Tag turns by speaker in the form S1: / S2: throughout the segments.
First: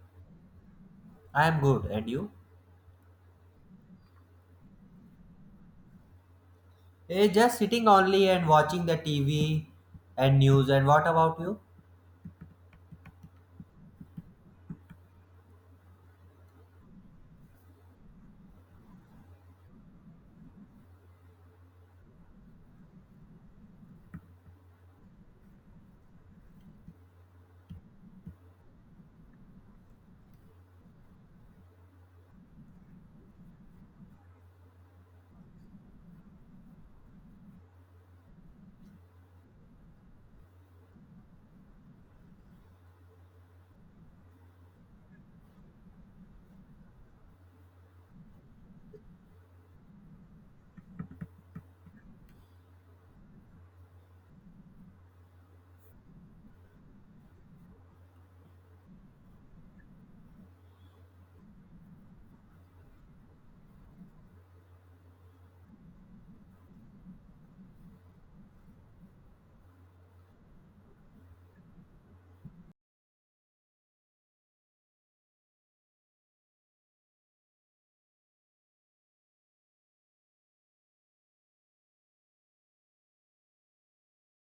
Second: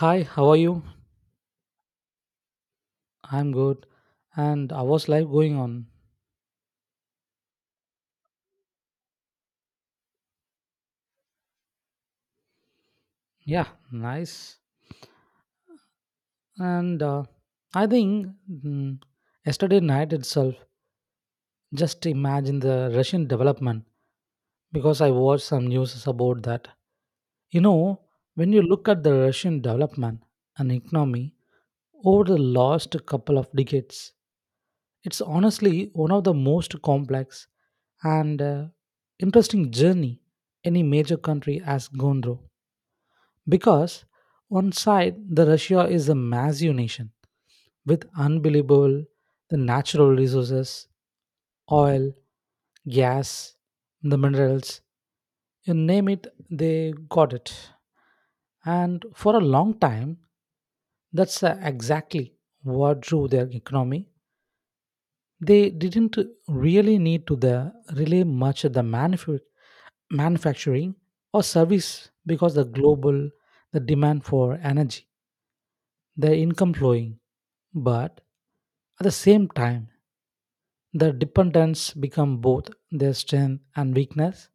S1: Hi, how are you?
S2: I am good, and you?
S1: I'm good. And how was life going on?
S2: Just sitting only and watching the TV and news. And what about you?
S1: Yeah, nice. And I think yesterday night itself, just imagine the Russian development because I watched some news about that. You know, when you look at the Russian development and economy over the last couple of decades, it's honestly one of the most complex and interesting journey any major country has gone through. Because on side, the Russia is a massive nation with unbelievable the natural resources, oil, gas, the minerals, you name it, they got it. And for a long time, that's exactly what drew their economy. They didn't really need to the rely much of the manufacturing or service because the global the demand for energy the income flowing, but at the same time, the dependence become both their strength and weakness.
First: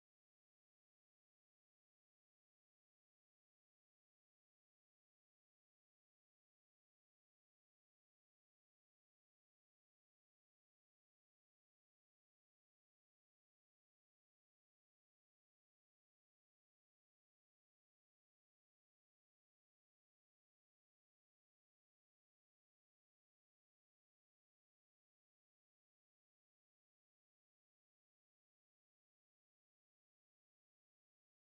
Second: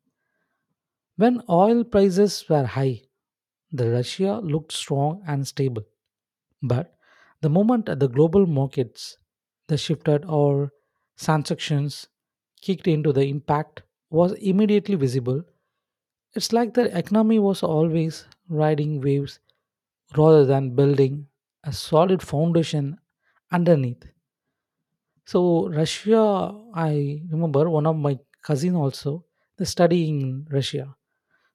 S1: When oil prices were high, the Russia looked strong and stable. But the moment the global markets, the shifted or transactions kicked into the impact was immediately visible. It's like the economy was always riding waves rather than building a solid foundation underneath. So Russia, I remember one of my cousin also they study in Russia.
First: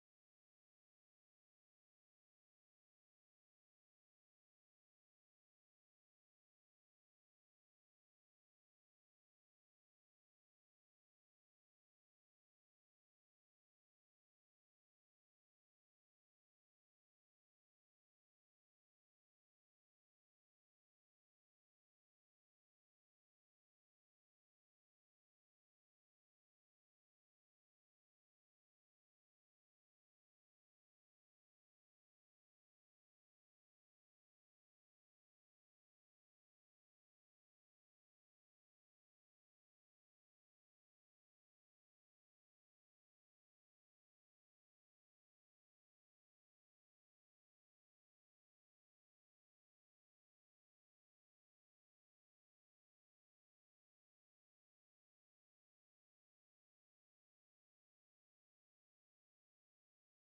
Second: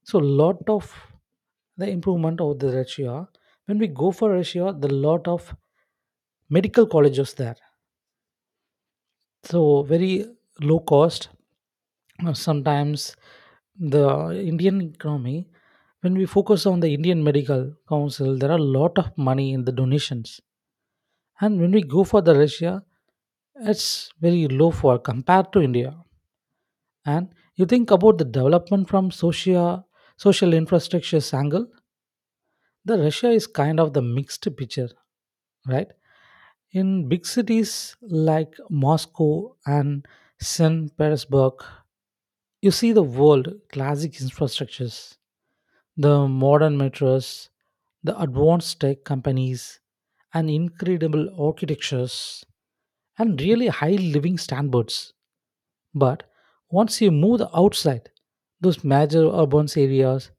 S1: So lot of the improvement of the Russia. When we go for Russia, the lot of medical colleges there. So very low cost. Sometimes the Indian economy, when we focus on the Indian Medical Council, there are a lot of money in the donations. And when we go for the Russia, it's very low for compared to India. And you think about the development from social infrastructure's angle, the Russia is kind of the mixed picture, right? In big cities like Moscow and St. Petersburg, you see the world classic infrastructures, the modern metros, the advanced tech companies, and incredible architectures, and really high living standards. But once you move outside those major urban areas,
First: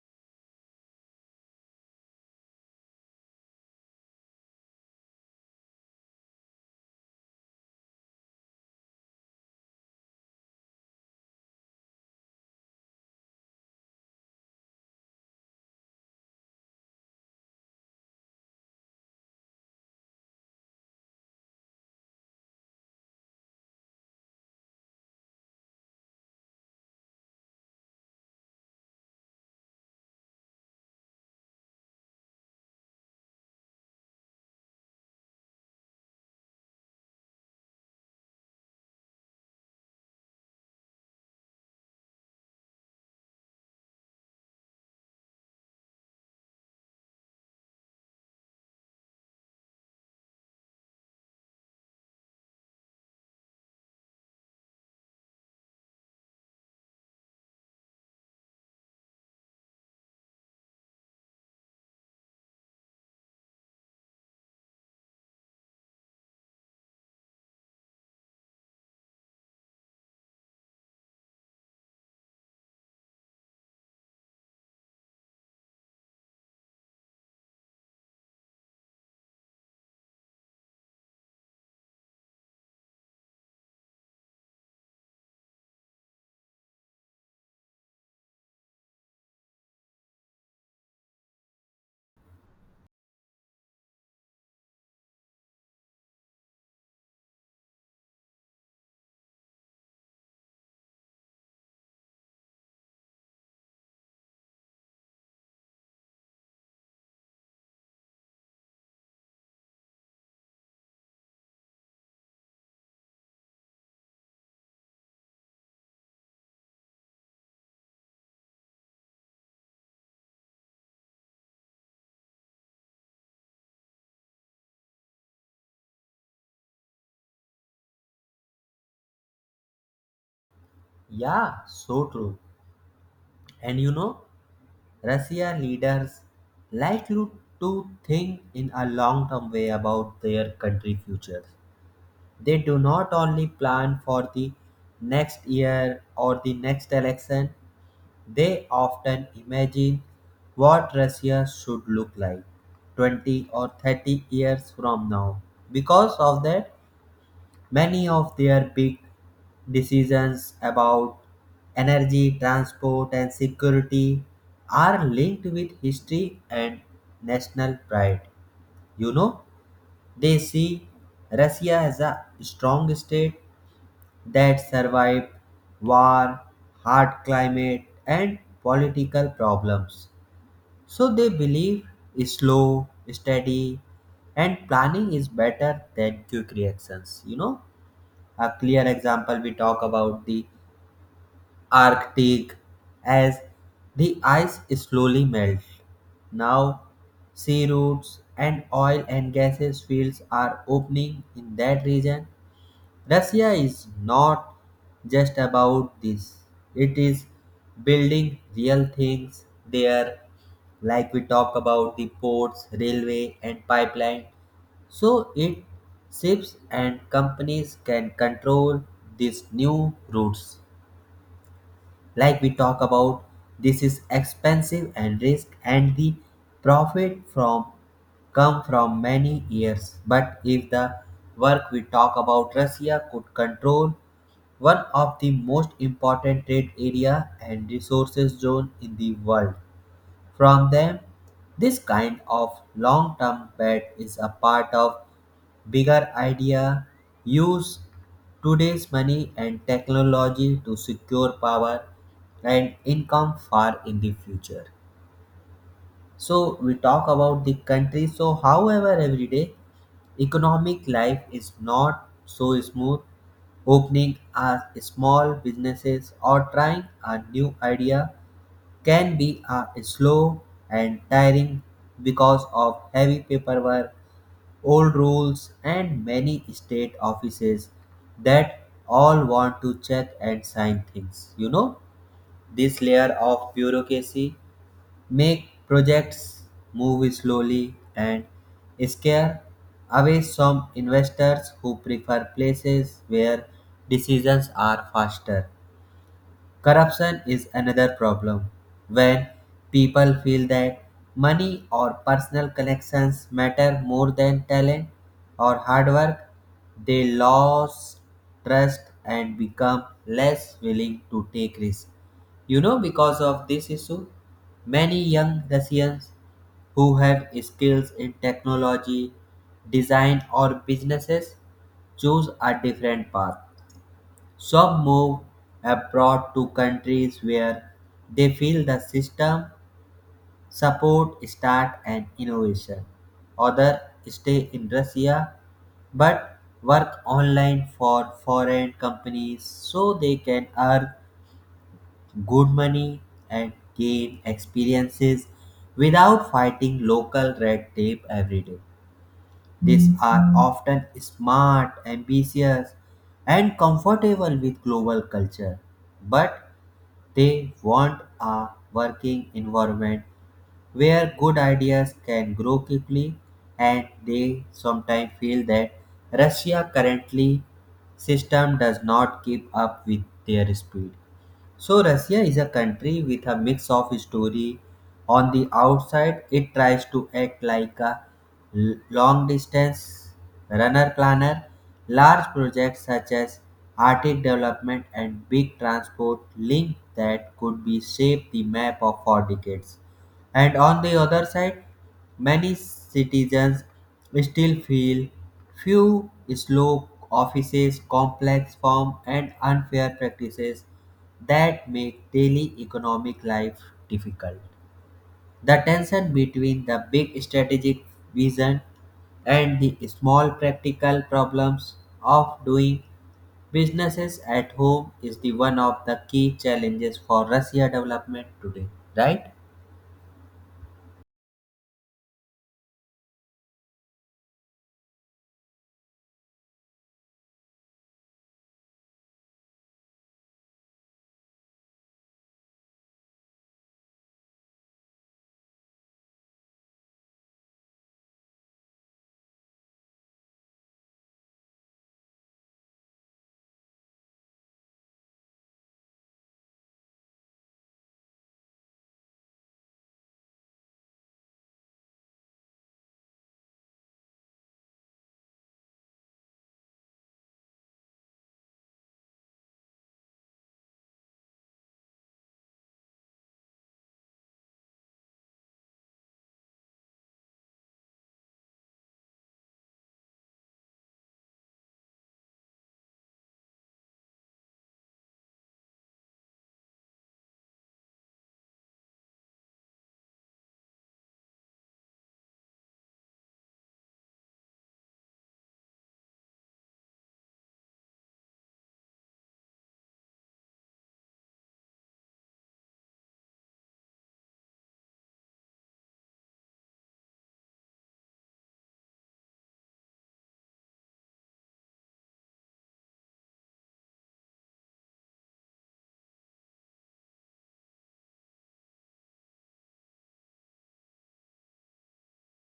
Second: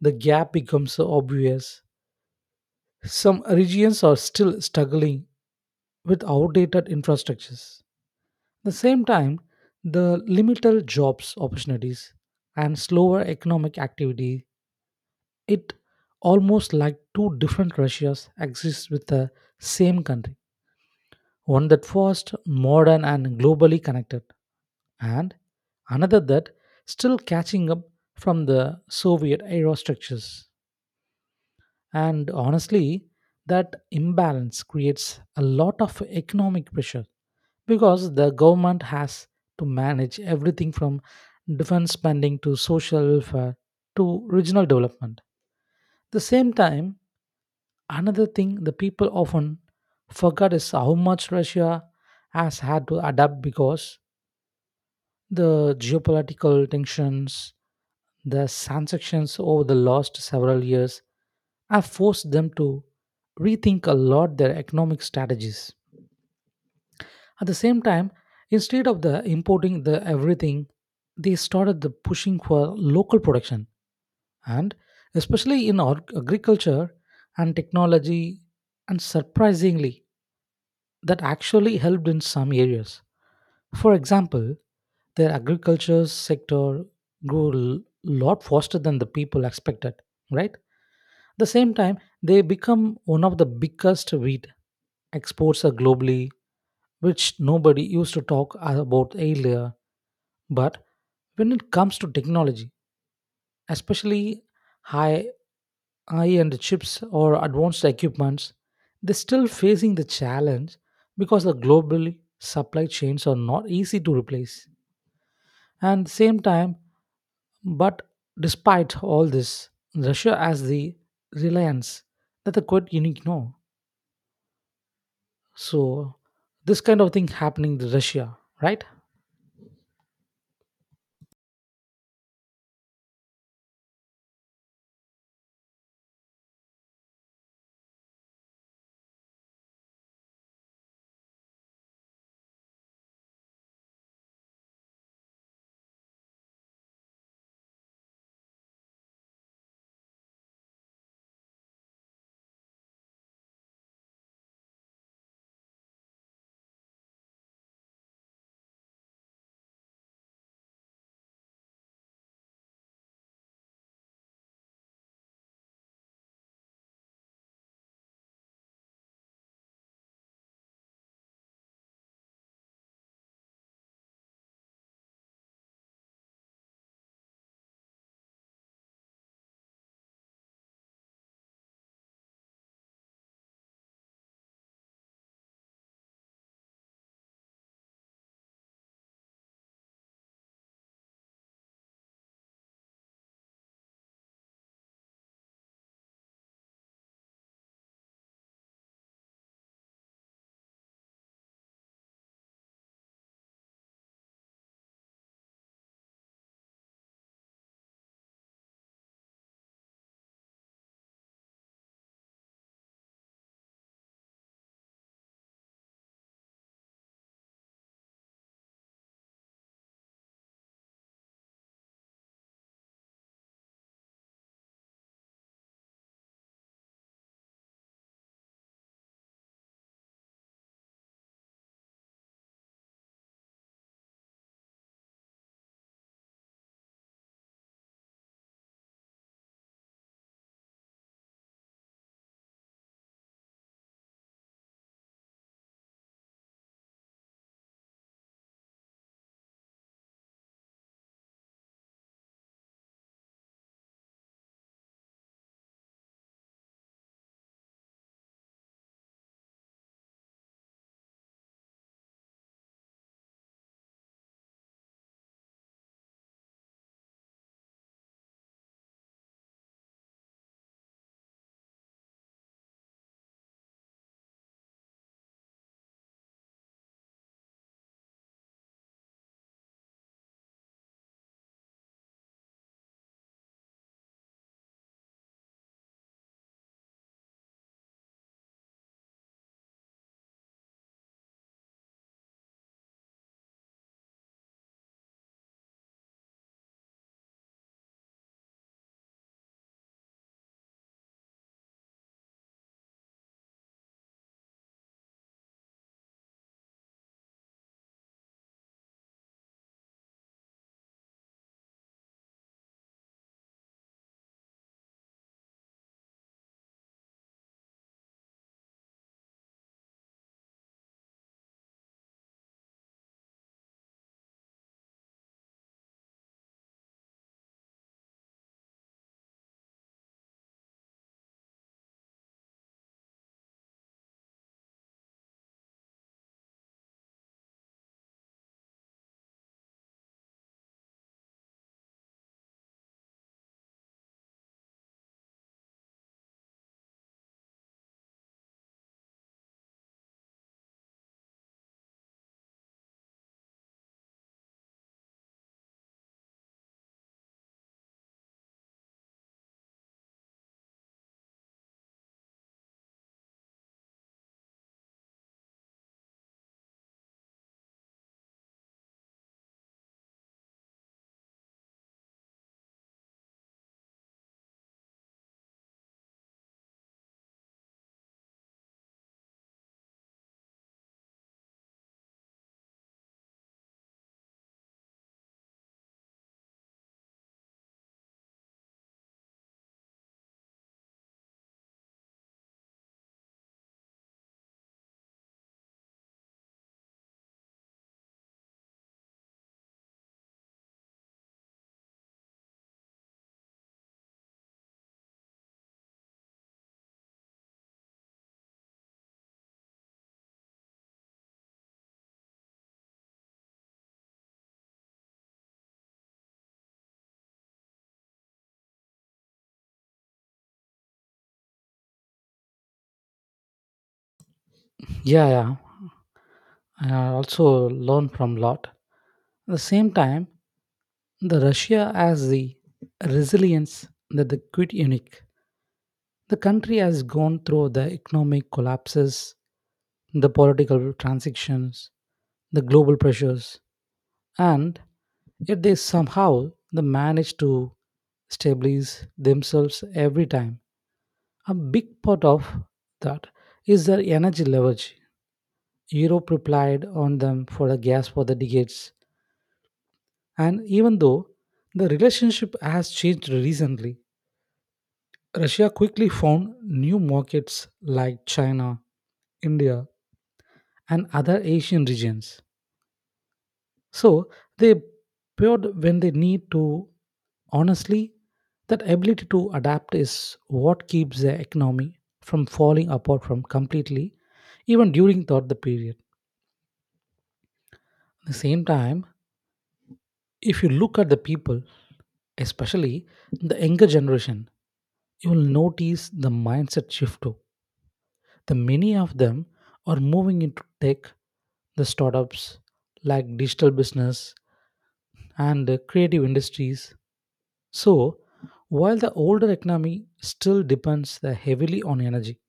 S1: the gap becomes so obvious. Some regions are still struggling with outdated infrastructures. At the same time, the limited jobs opportunities and slower economic activity, it almost like two different Russias exist with the same country. One that fast, modern and globally connected, and another that still catching up from the Soviet era structures. And honestly, that imbalance creates a lot of economic pressure because the government has to manage everything from defense spending to social welfare to regional development. The same time, another thing the people often forget is how much Russia has had to adapt because the geopolitical tensions, the sanctions over the last several years have forced them to rethink a lot their economic strategies. At the same time, instead of the importing the everything, they started the pushing for local production and especially in our agriculture and technology and surprisingly that actually helped in some areas. For example, their agriculture sector grew a lot faster than the people expected, right? At the same time, they become one of the biggest wheat exports are globally, which nobody used to talk about earlier. But when it comes to technology, especially high high-end chips or advanced equipments, they're still facing the challenge because the global supply chains are not easy to replace. And at the same time, But despite all this, Russia has the reliance that the quite unique no. So this kind of thing happening to Russia, right?
S2: Yeah, so true. And you know, Russia leaders like you to think in a long-term way about their country futures. They do not only plan for the next year or the next election. They often imagine what Russia should look like 20 or 30 years from now. Because of that, many of their big decisions about energy, transport, and security are linked with history and national pride. You know, they see Russia as a strong state that survived war, hard climate, and political problems. So they believe slow, steady, and planning is better than quick reactions. You know, a clear example, we talk about the Arctic. As the ice slowly melts now, sea routes and oil and gases fields are opening in that region. Russia is not just about this, it is building real things there, like we talk about the ports, railway, and pipeline. So it ships and companies can control these new routes. Like we talk about, this is expensive and risk and the profit from come from many years, but if the work, we talk about, Russia could control one of the most important trade area and resources zone in the world from them. This kind of long term bet is a part of bigger idea, use today's money and technology to secure power and income far in the future. So we talk about the country. So however every day economic life is not so smooth, opening a small businesses or trying a new idea can be slow and tiring because of heavy paperwork, old rules, and many state offices that all want to check and sign things. You know, this layer of bureaucracy make projects move slowly and scare away some investors who prefer places where decisions are faster. Corruption is another problem. When people feel that money or personal connections matter more than talent or hard work, they lose trust and become less willing to take risks. You know, because of this issue, many young Russians who have skills in technology, design, or businesses choose a different path. Some move abroad to countries where they feel the system support start and innovation. Others stay in Russia but work online for foreign companies so they can earn good money and gain experiences without fighting local red tape every day. These are often smart, ambitious, and comfortable with global culture, but they want a working environment where good ideas can grow quickly, and they sometimes feel that Russia currently system does not keep up with their speed. So Russia is a country with a mix of story. On the outside, it tries to act like a long distance runner planner. Large projects such as Arctic development and big transport link that could be shaped the map of for decades. And on the other side, many citizens still feel few slow offices, complex form, and unfair practices that make daily economic life difficult. The tension between the big strategic vision and the small practical problems of doing businesses at home is the one of the key challenges for Russia development today, right?
S1: Yeah, yeah. And I also learn from lot. At the same time, the Russia has the resilience that the quite unique. The country has gone through the economic collapses, the political transitions, the global pressures, and yet they somehow they manage to stabilize themselves every time. A big part of that is their energy leverage. Europe relied on them for the gas for the decades, and even though the relationship has changed recently, Russia quickly found new markets like China, India, and other Asian regions. So they paired when they need to. Honestly, that ability to adapt is what keeps the economy from falling apart from completely, even during thought the period. At the same time, if you look at the people, especially the younger generation, you will notice the mindset shift too. The many of them are moving into tech, the startups like digital business and the creative industries. So, while the older economy still depends the heavily on energy,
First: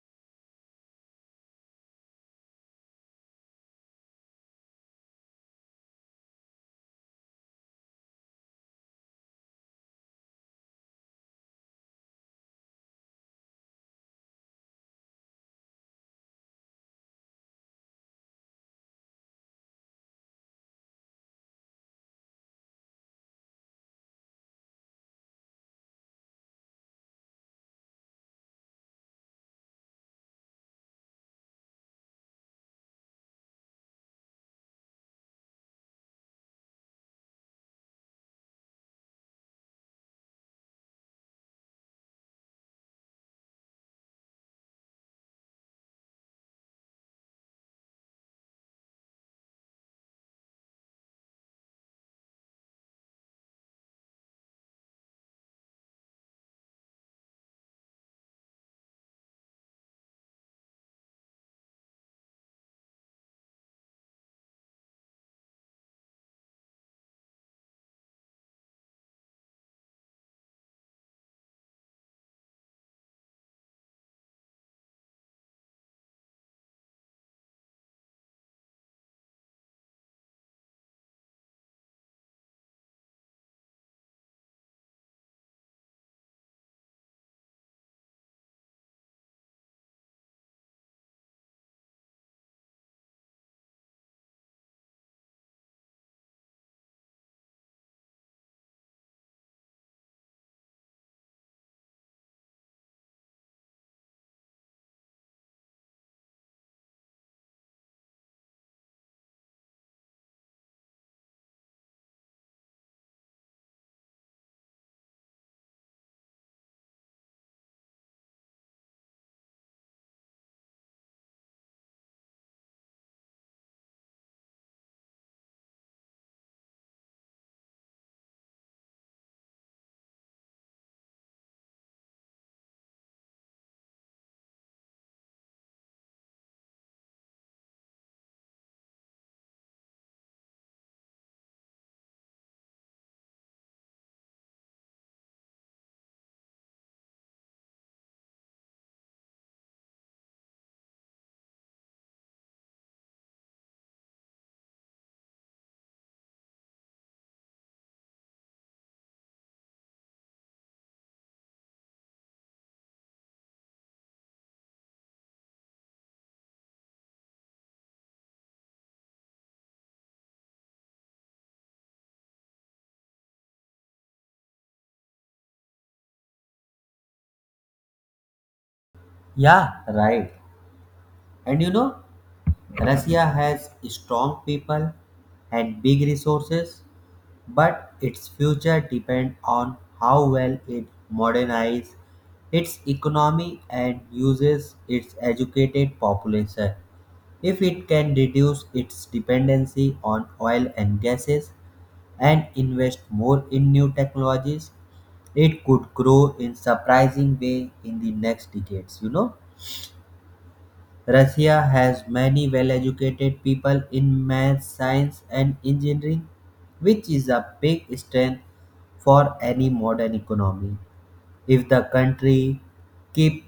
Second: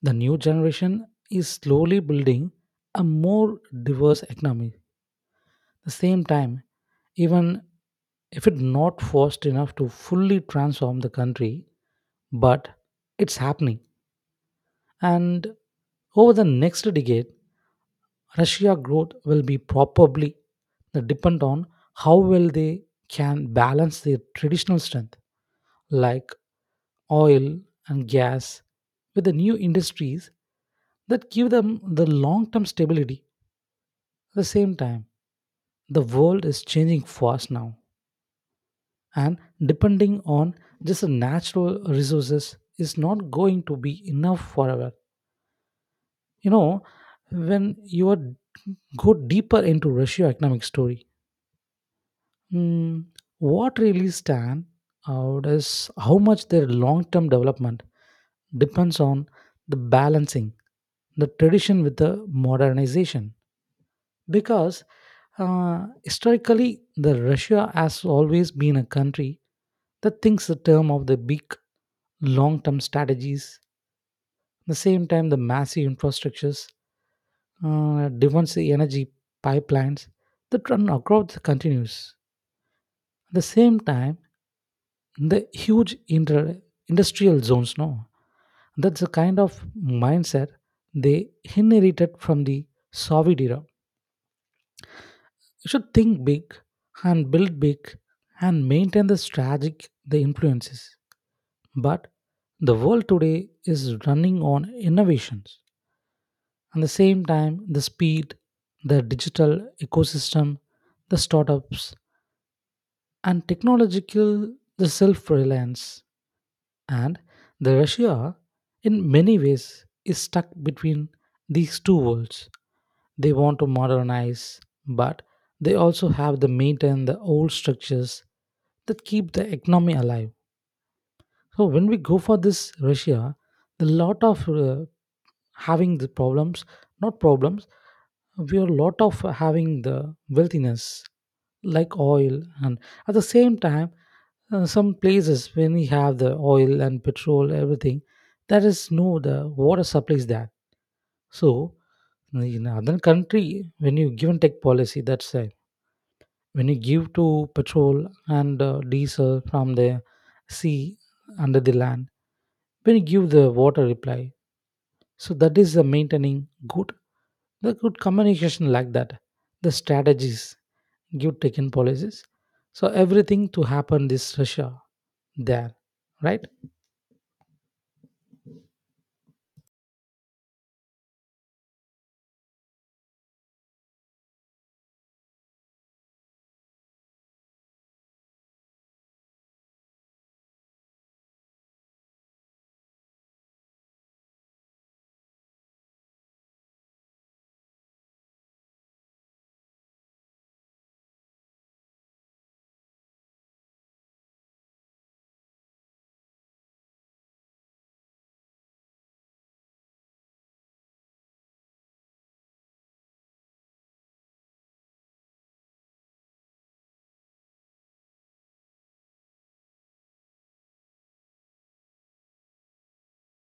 S1: the new generation is slowly building a more diverse economy. At the same time, even if it's not forced enough to fully transform the country, but it's happening. And over the next decade, Russia growth will be probably depend on how well they can balance their traditional strength like oil and gas with the new industries that give them the long term stability. At the same time, the world is changing fast now, and depending on just the natural resources is not going to be enough forever. You know, when you are, go deeper into Russia economic story, Mm, what really stand out is how much their long-term development depends on the balancing the tradition with the modernization because historically the russia has always been a country that thinks the term of the big long-term strategies. At the same time the massive infrastructures, defense energy pipelines that run across the continues at the same time the huge industrial zones no, that's the kind of mindset they inherited from the soviet era. You should think big and build big and maintain the strategic the influences. But the world today is running on innovations at the same time the speed, the digital ecosystem, the startups and technological the self-reliance. And the Russia, in many ways, is stuck between these two worlds. They want to modernize, but they also have to maintain the old structures that keep the economy alive. So when we go for this Russia, the lot of having the problems, not problems, we are lot of having the wealthiness like oil, and at the same time, some places when we have the oil and petrol everything, there is no the water supplies there. So in other country, when you give and take policy, that's right. When you give to petrol and diesel from the sea under the land when you give the water reply, so that is the maintaining good the good communication like that, the strategies you taken policies, so everything to happen this russia there, right.
S2: Yeah, right. And you know, Russia has strong people and big resources, but its future depends on how well it modernizes its economy and uses its educated population. If it can reduce its dependency on oil and gases and invest more in new technologies, it could grow in surprising way in the next decades, you know? Russia has many well-educated people in math, science, and engineering, which is a big strength for any modern economy. If the country keep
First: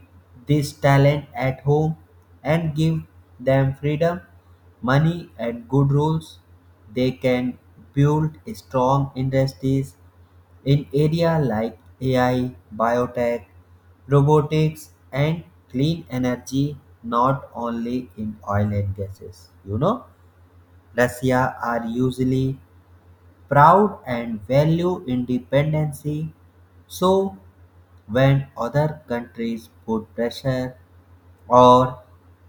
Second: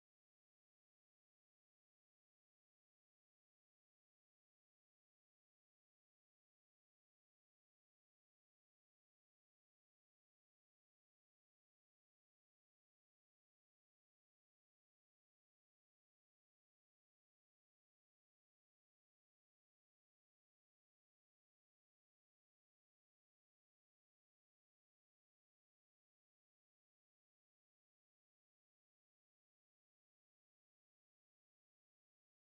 S2: this talent at home and give them freedom, money, and good rules, they can build strong industries in areas like AI, biotech, robotics, and clean energy, not only in oil and gases. You know, Russia are usually proud and value independency. So, when other countries put pressure or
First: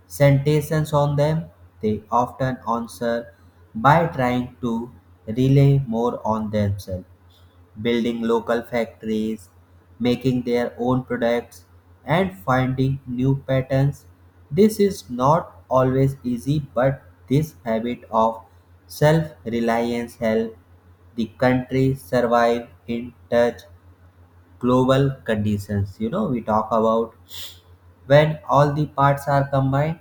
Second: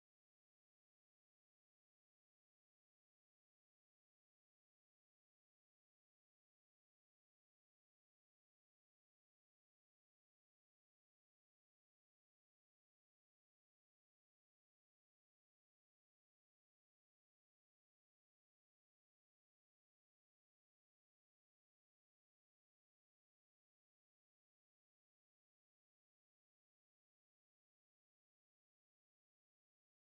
S2: sentences on them, they often answer by trying to rely more on themselves, building local factories, making their own products, and finding new patterns. This is not always easy, but this habit of self reliance helps the country survive in such global conditions. You know, we talk about when all the parts are combined,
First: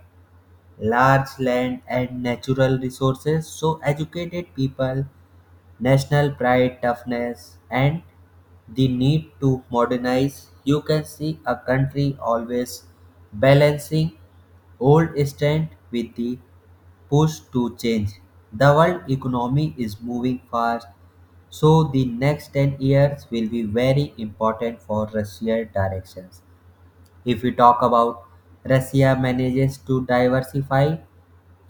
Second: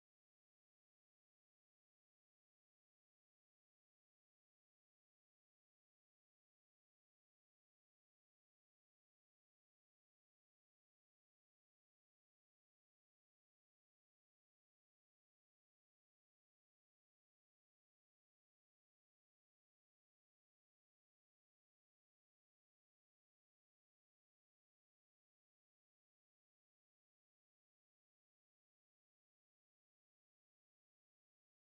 S2: large land and natural resources, so educated people, national pride, toughness, and the need to modernize, you can see a country always balancing old strength with the push to change. The world economy is moving fast, so the next 10 years will be very important for Russia directions. If we talk about Russia manages to diversify,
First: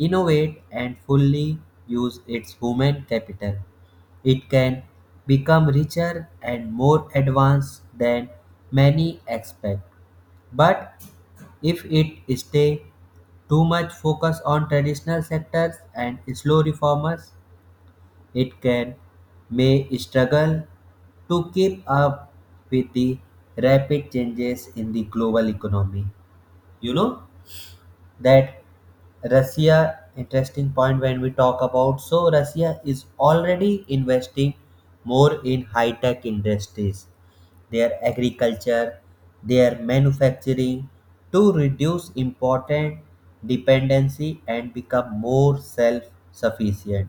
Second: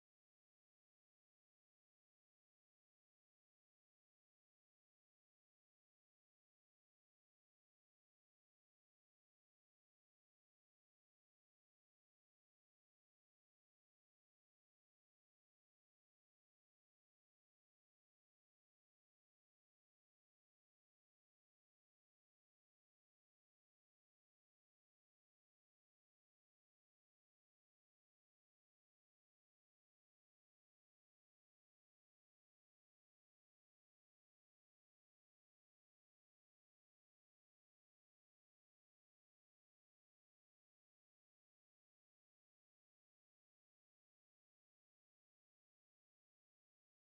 S2: innovate and fully use its human capital. It can become richer and more advanced than many expect. But if it stay too much focus on traditional sectors and slow reformers, it can may struggle to keep up with the rapid changes in the global economy, you know? That Russia interesting point when we talk about, so Russia is already investing more in high tech industries, their agriculture, their manufacturing, to reduce important dependency and become more self sufficient.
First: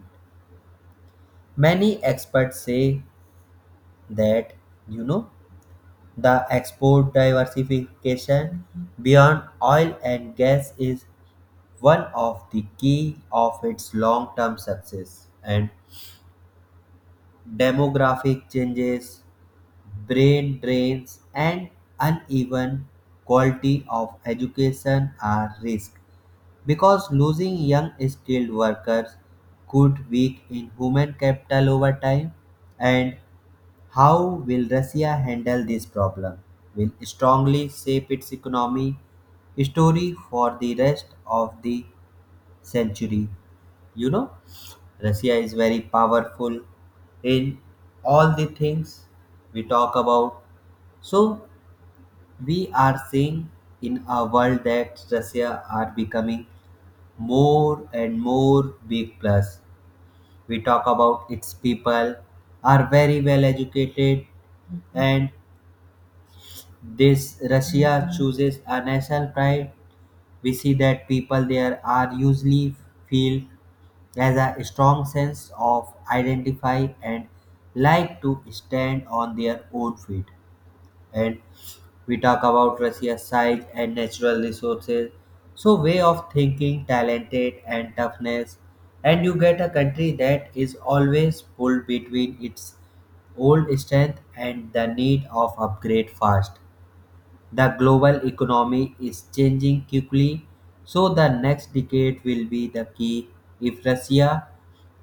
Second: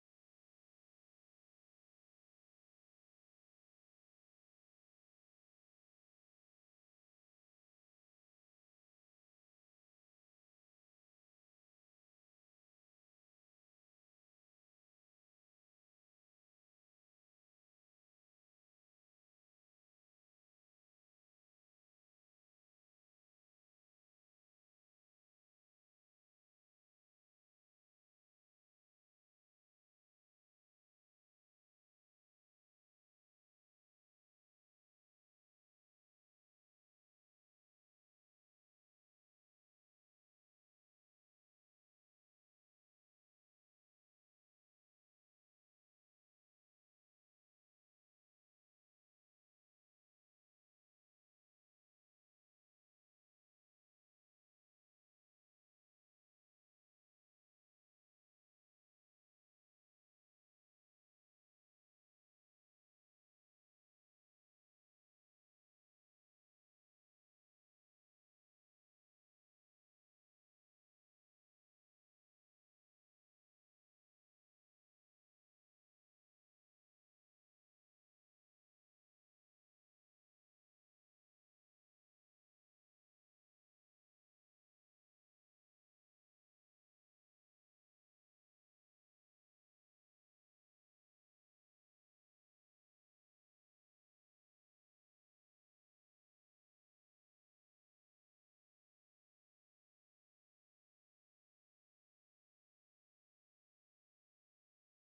S2: Many experts say that, you know, the export diversification beyond oil and gas is one of the key of its long-term success, and demographic changes, brain drains, and uneven quality of education are risk because losing young skilled workers could weak in human capital over time. And how will Russia handle this problem will strongly shape its economy story for the rest of the century. You know, Russia is very powerful in all the things we talk about. So we are seeing in a world that Russia are becoming more and more big plus. We talk about its people are very well educated, and this Russia chooses a national pride. We see that people there are usually feel has a strong sense of identify and like to stand on their own feet. And we talk about Russia's size and natural resources. So way of thinking, talented and toughness. And you get a country that is always pulled between its old strength and the need of upgrade fast. The global economy is changing quickly, so the next decade will be the key. If Russia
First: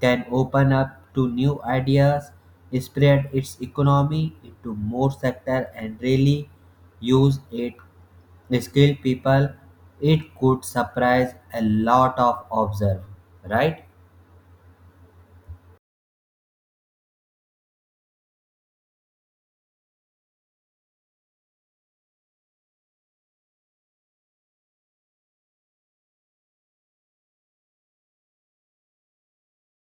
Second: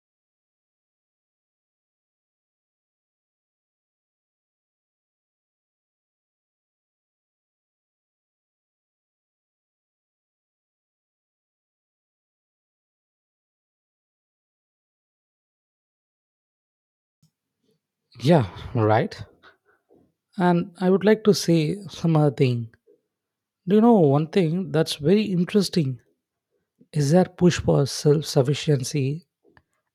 S2: can open up to new ideas, spread its economy into more sectors, and really use its skilled people, it could surprise a lot of observe, right?
S1: Yeah, right. And I would like to say some other thing. Do you know one thing that's very interesting is their push for self-sufficiency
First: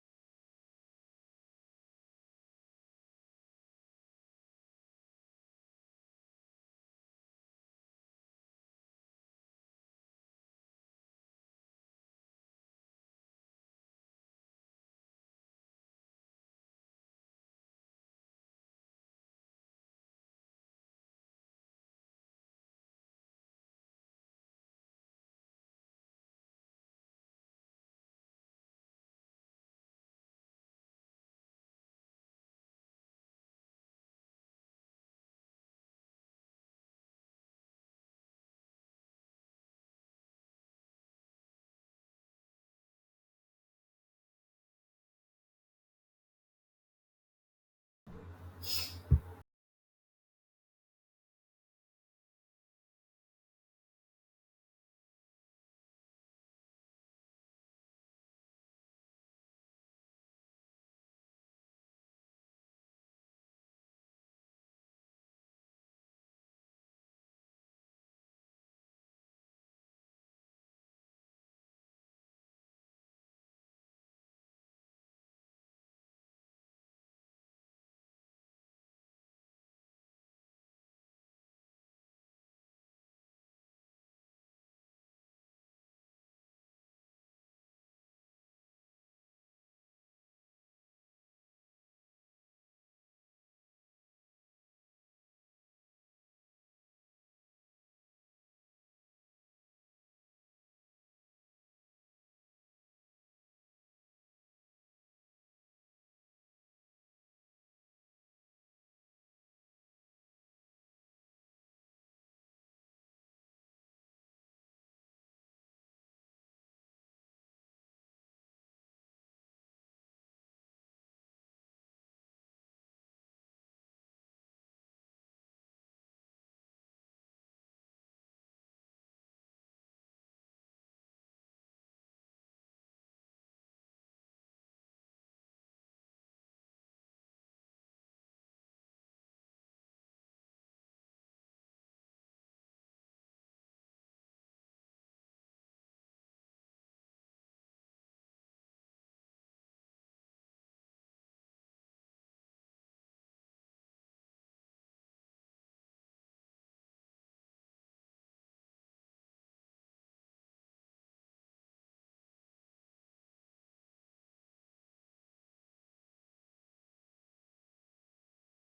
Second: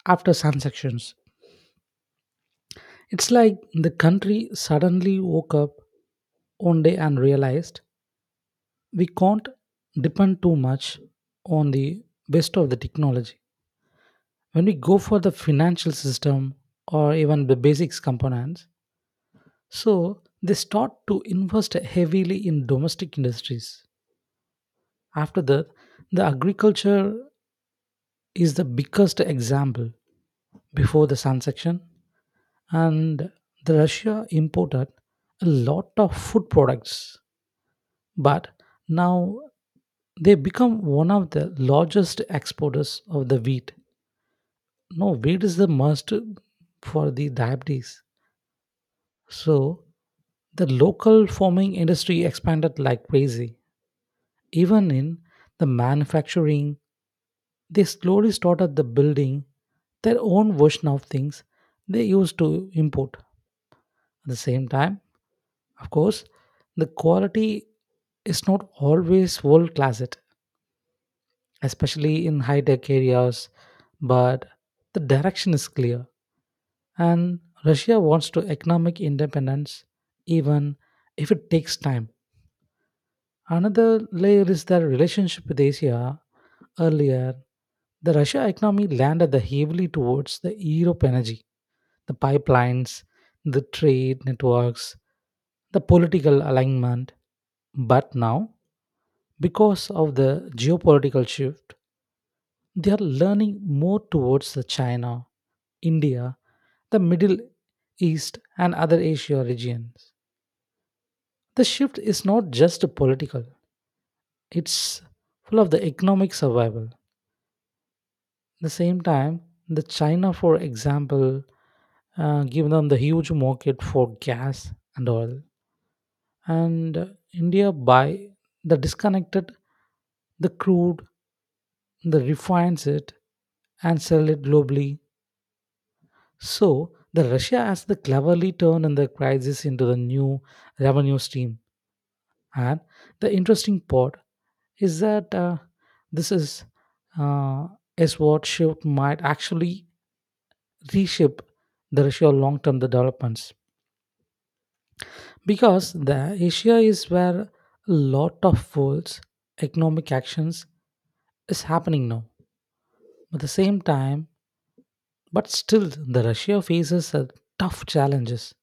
S1: after sanctions. It's like the country suddenly woke up one day and realized we can't depend too much on the best of the technology when we go for the financial system or even the basics components. So they start to invest heavily in domestic industries after that. The agriculture is the biggest example before the sun section. And the russia imported a lot of food products, but now they become one of the largest exporters of the wheat. No, wheat is the must for the diabetes. So the local farming industry expanded like crazy. Even in the manufacturing, they slowly started the building their own version of things they used to import. At the same time, of course, the quality is not always world class, it especially in high tech areas, but the direction is clear. And Russia wants to economic independence even if it takes time. Another layer is their relationship with Asia. Earlier, the Russia economy landed the heavily towards the Europe energy, the pipelines, the trade networks, the political alignment. But now, because of the geopolitical shift, they are learning more towards the China, India, the Middle East, and other Asia regions. The shift is not just political, it's full of the economic survival. The same time, the China, for example, give them the huge market for gas and oil, and India buy the disconnected, the crude, the refines it and sell it globally. So, the Russia has the cleverly turned the crisis into the new revenue stream. And the interesting part is that this uh, is what shift might actually reshape the Russia long-term developments because the Asia is where a lot of world's economic actions is happening now. At the same time, but still, the Russia faces a tough challenges.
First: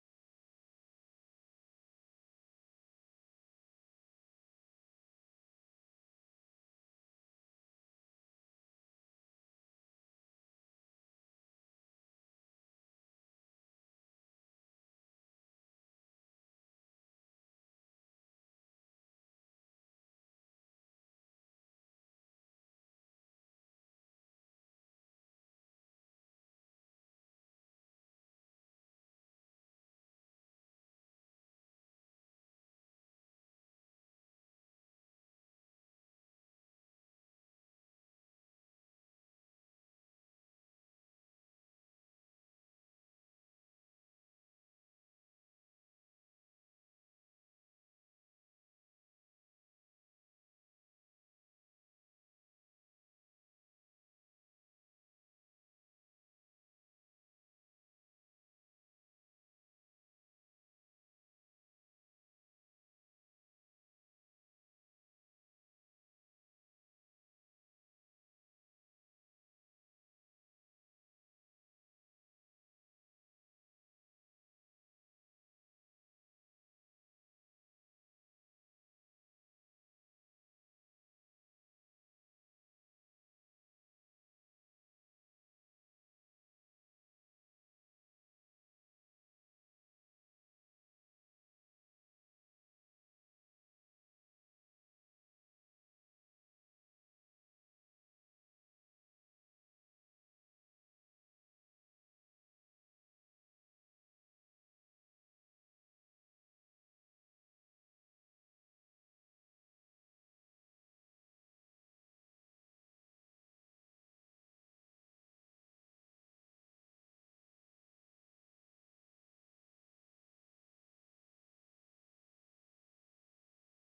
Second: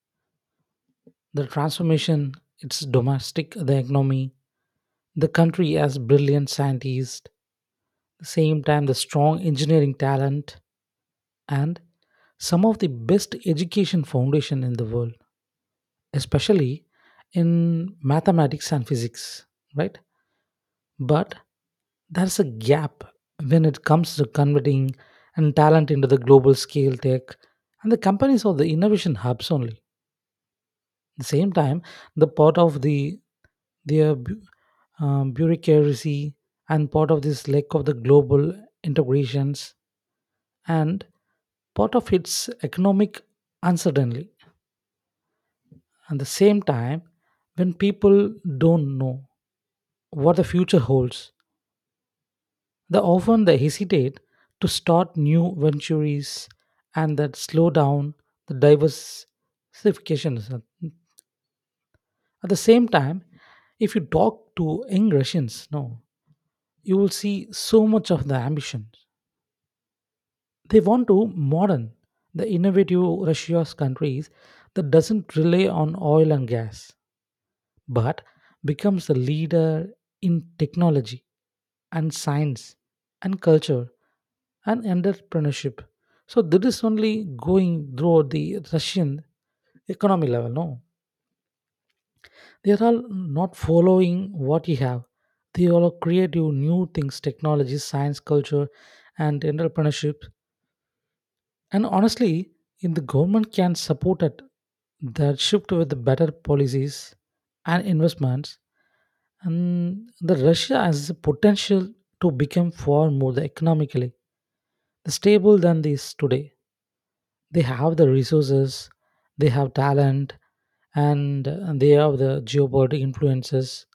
S1: The transformation, its domestic, the economy, the country has brilliant scientists, the same time the strong engineering talent, and some of the best education foundation in the world, especially in mathematics and physics, right? But there's a gap when it comes to converting and talent into the global scale tech and the companies are the innovation hubs only. At the same time, the part of the their bureaucracy and part of this lack of the global integrations and part of its economic uncertainty. At the same time, when people don't know what the future holds, they often they hesitate to start new ventures and that slow down the diversification. At the same time, if you talk to young Russians, no, you will see so much of the ambition. They want to modern the innovative Russia's countries that doesn't rely on oil and gas, but becomes the leader in technology and science and culture and entrepreneurship. So that is only going through the Russian economy level, no? They are all not following what you have. They all are creative new things, technology, science, culture, and entrepreneurship. And honestly, if the government can support it, that shift with the better policies and investments, and the Russia has the potential to become far more the economically the stable than this today. They have the resources, they have talent, and they have the geopolitical influences.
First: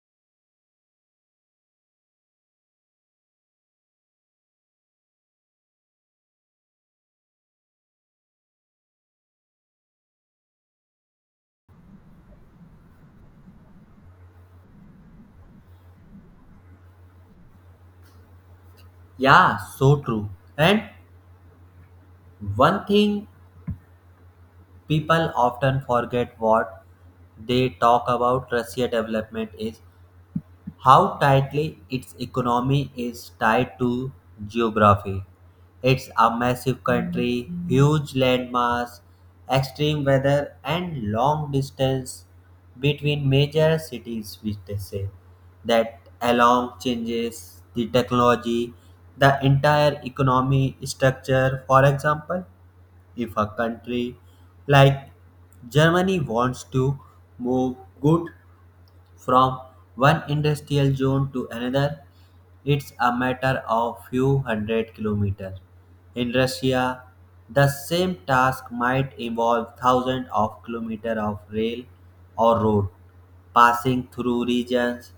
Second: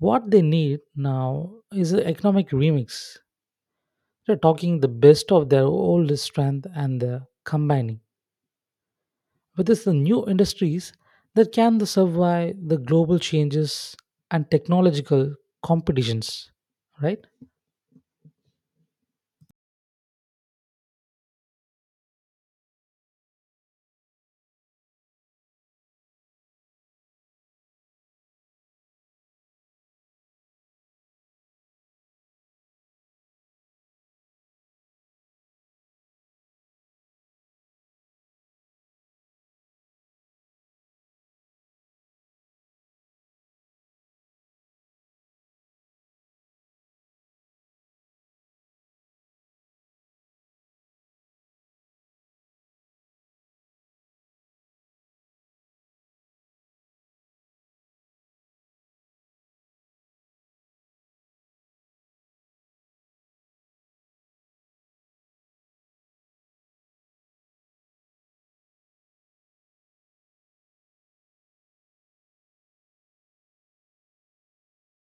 S1: What they need now is an economic remix. They're talking the best of their old strength and the combining. With this the new industries that can the survive the global changes and technological competitions, right.
S2: Yeah, so true. And one thing people often forget what they talk about Russia development is how tightly its economy is tied to geography. It's a massive country, huge landmass, extreme weather, and long distance between major cities, which they say that along changes the technology, the entire economy structure. For example, if a country like Germany wants to move good from one industrial zone to another, it's a matter of few hundred kilometers. In Russia, the same task might involve thousands of kilometers of rail or road passing through regions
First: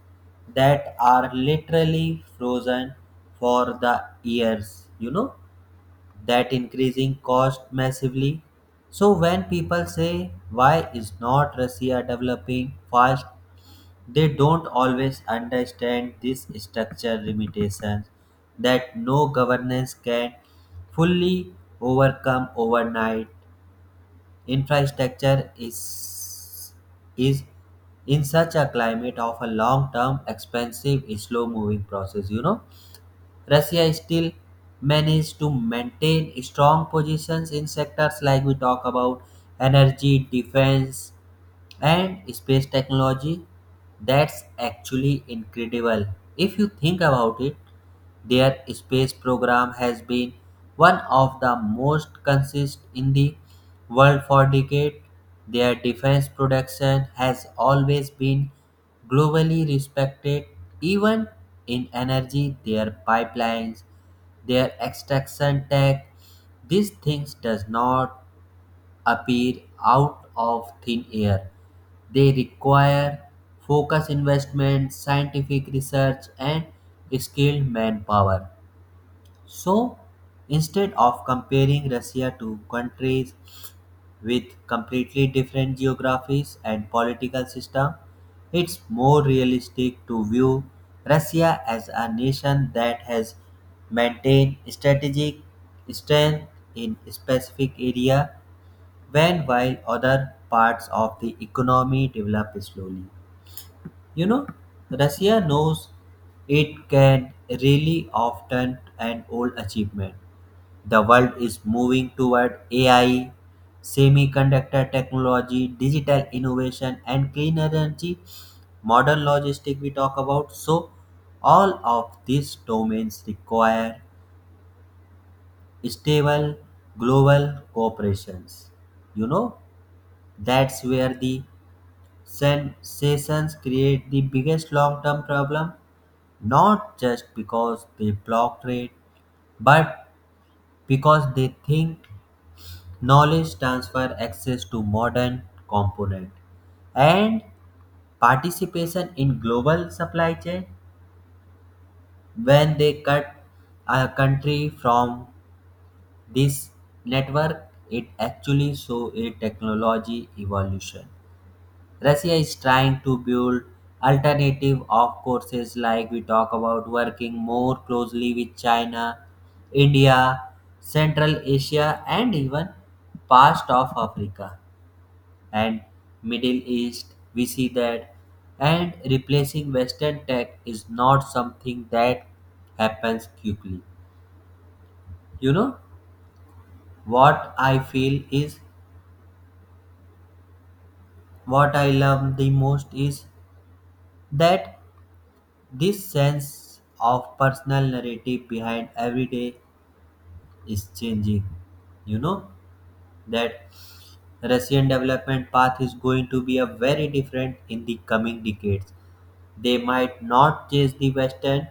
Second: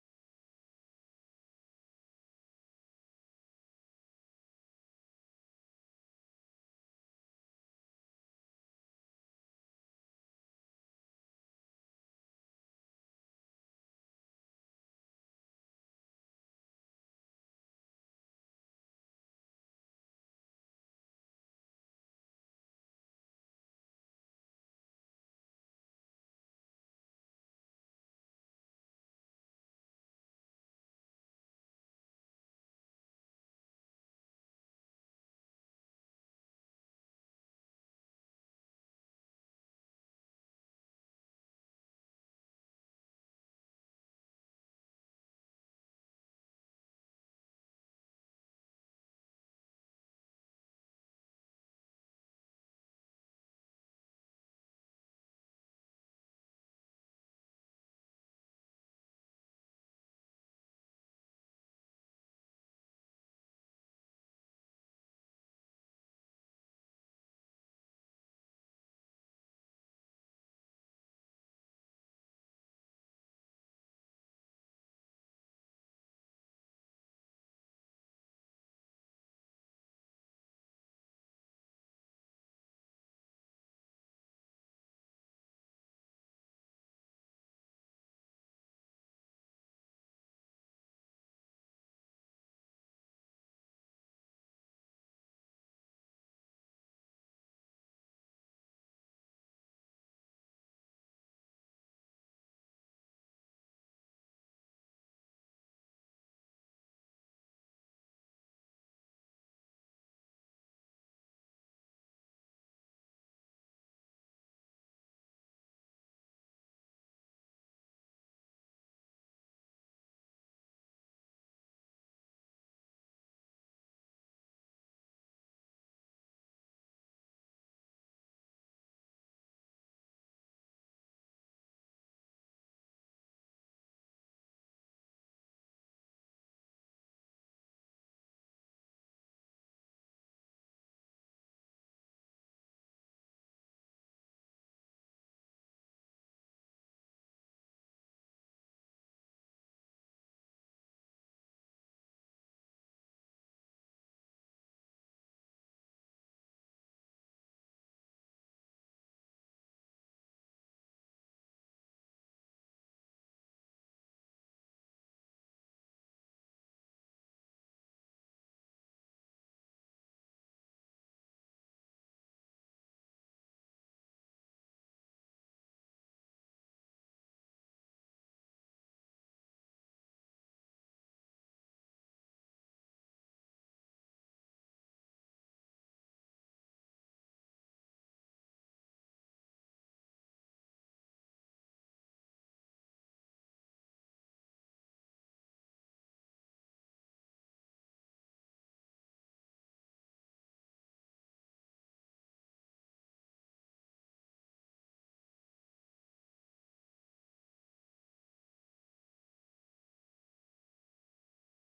S2: that are literally frozen for the years, you know, that increasing cost massively. So when people say why is not Russia developing fast, they don't always understand this structure limitations that no governance can fully overcome overnight. Infrastructure is in such a climate of a long term expensive slow moving process. You know, Russia still managed to maintain strong positions in sectors like we talk about energy, defense, and space technology. That's actually incredible if you think about it. Their space program has been one of the most consistent in the world for decades. Their defense production has always been globally respected, even in energy, their pipelines, their extraction tech. These things does not appear out of thin air. They require focused investment, scientific research, and skilled manpower. So, instead of comparing Russia to countries with completely different geographies and political system, it's more realistic to view Russia as a nation that has maintained strategic strength in specific area when while other parts of the economy develop slowly. You know, Russia knows it can really often an old achievement. The world is moving toward AI, semiconductor technology, digital innovation, and clean energy, modern logistic we talk about. So all of these domains require stable global cooperations. You know, that's where the Sensations create the biggest long-term problem, not just because they block trade, but because they think knowledge transfer access to modern component and participation in global supply chain. When they cut a country from this network, it actually shows a technology evolution. Russia is trying to build alternative of courses like we talk about working more closely with China, India, Central Asia and even past of Africa and Middle East. We see that and replacing Western tech is not something that happens quickly. You know, what I feel is what I love the most is that this sense of personal narrative behind every day is changing. You know that Russian development path is going to be a very different in the coming decades. They might not chase the Western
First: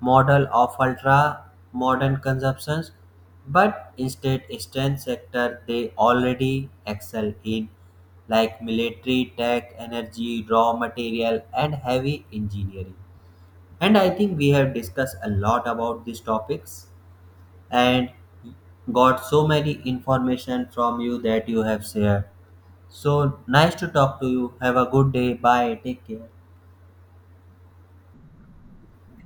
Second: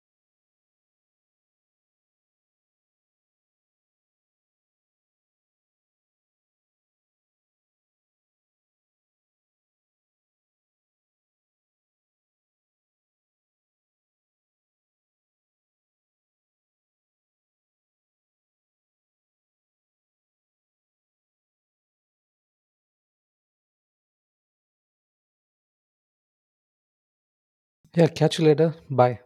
S2: model of ultra modern consumptions, but instead extend sector they already excel in, like military, tech, energy, raw material, and heavy engineering. And I think we have discussed a lot about these topics and got so many information from you that you have shared. So nice to talk to you. Have a good day. Bye. Take care.
S1: Yeah, catch you later. Bye.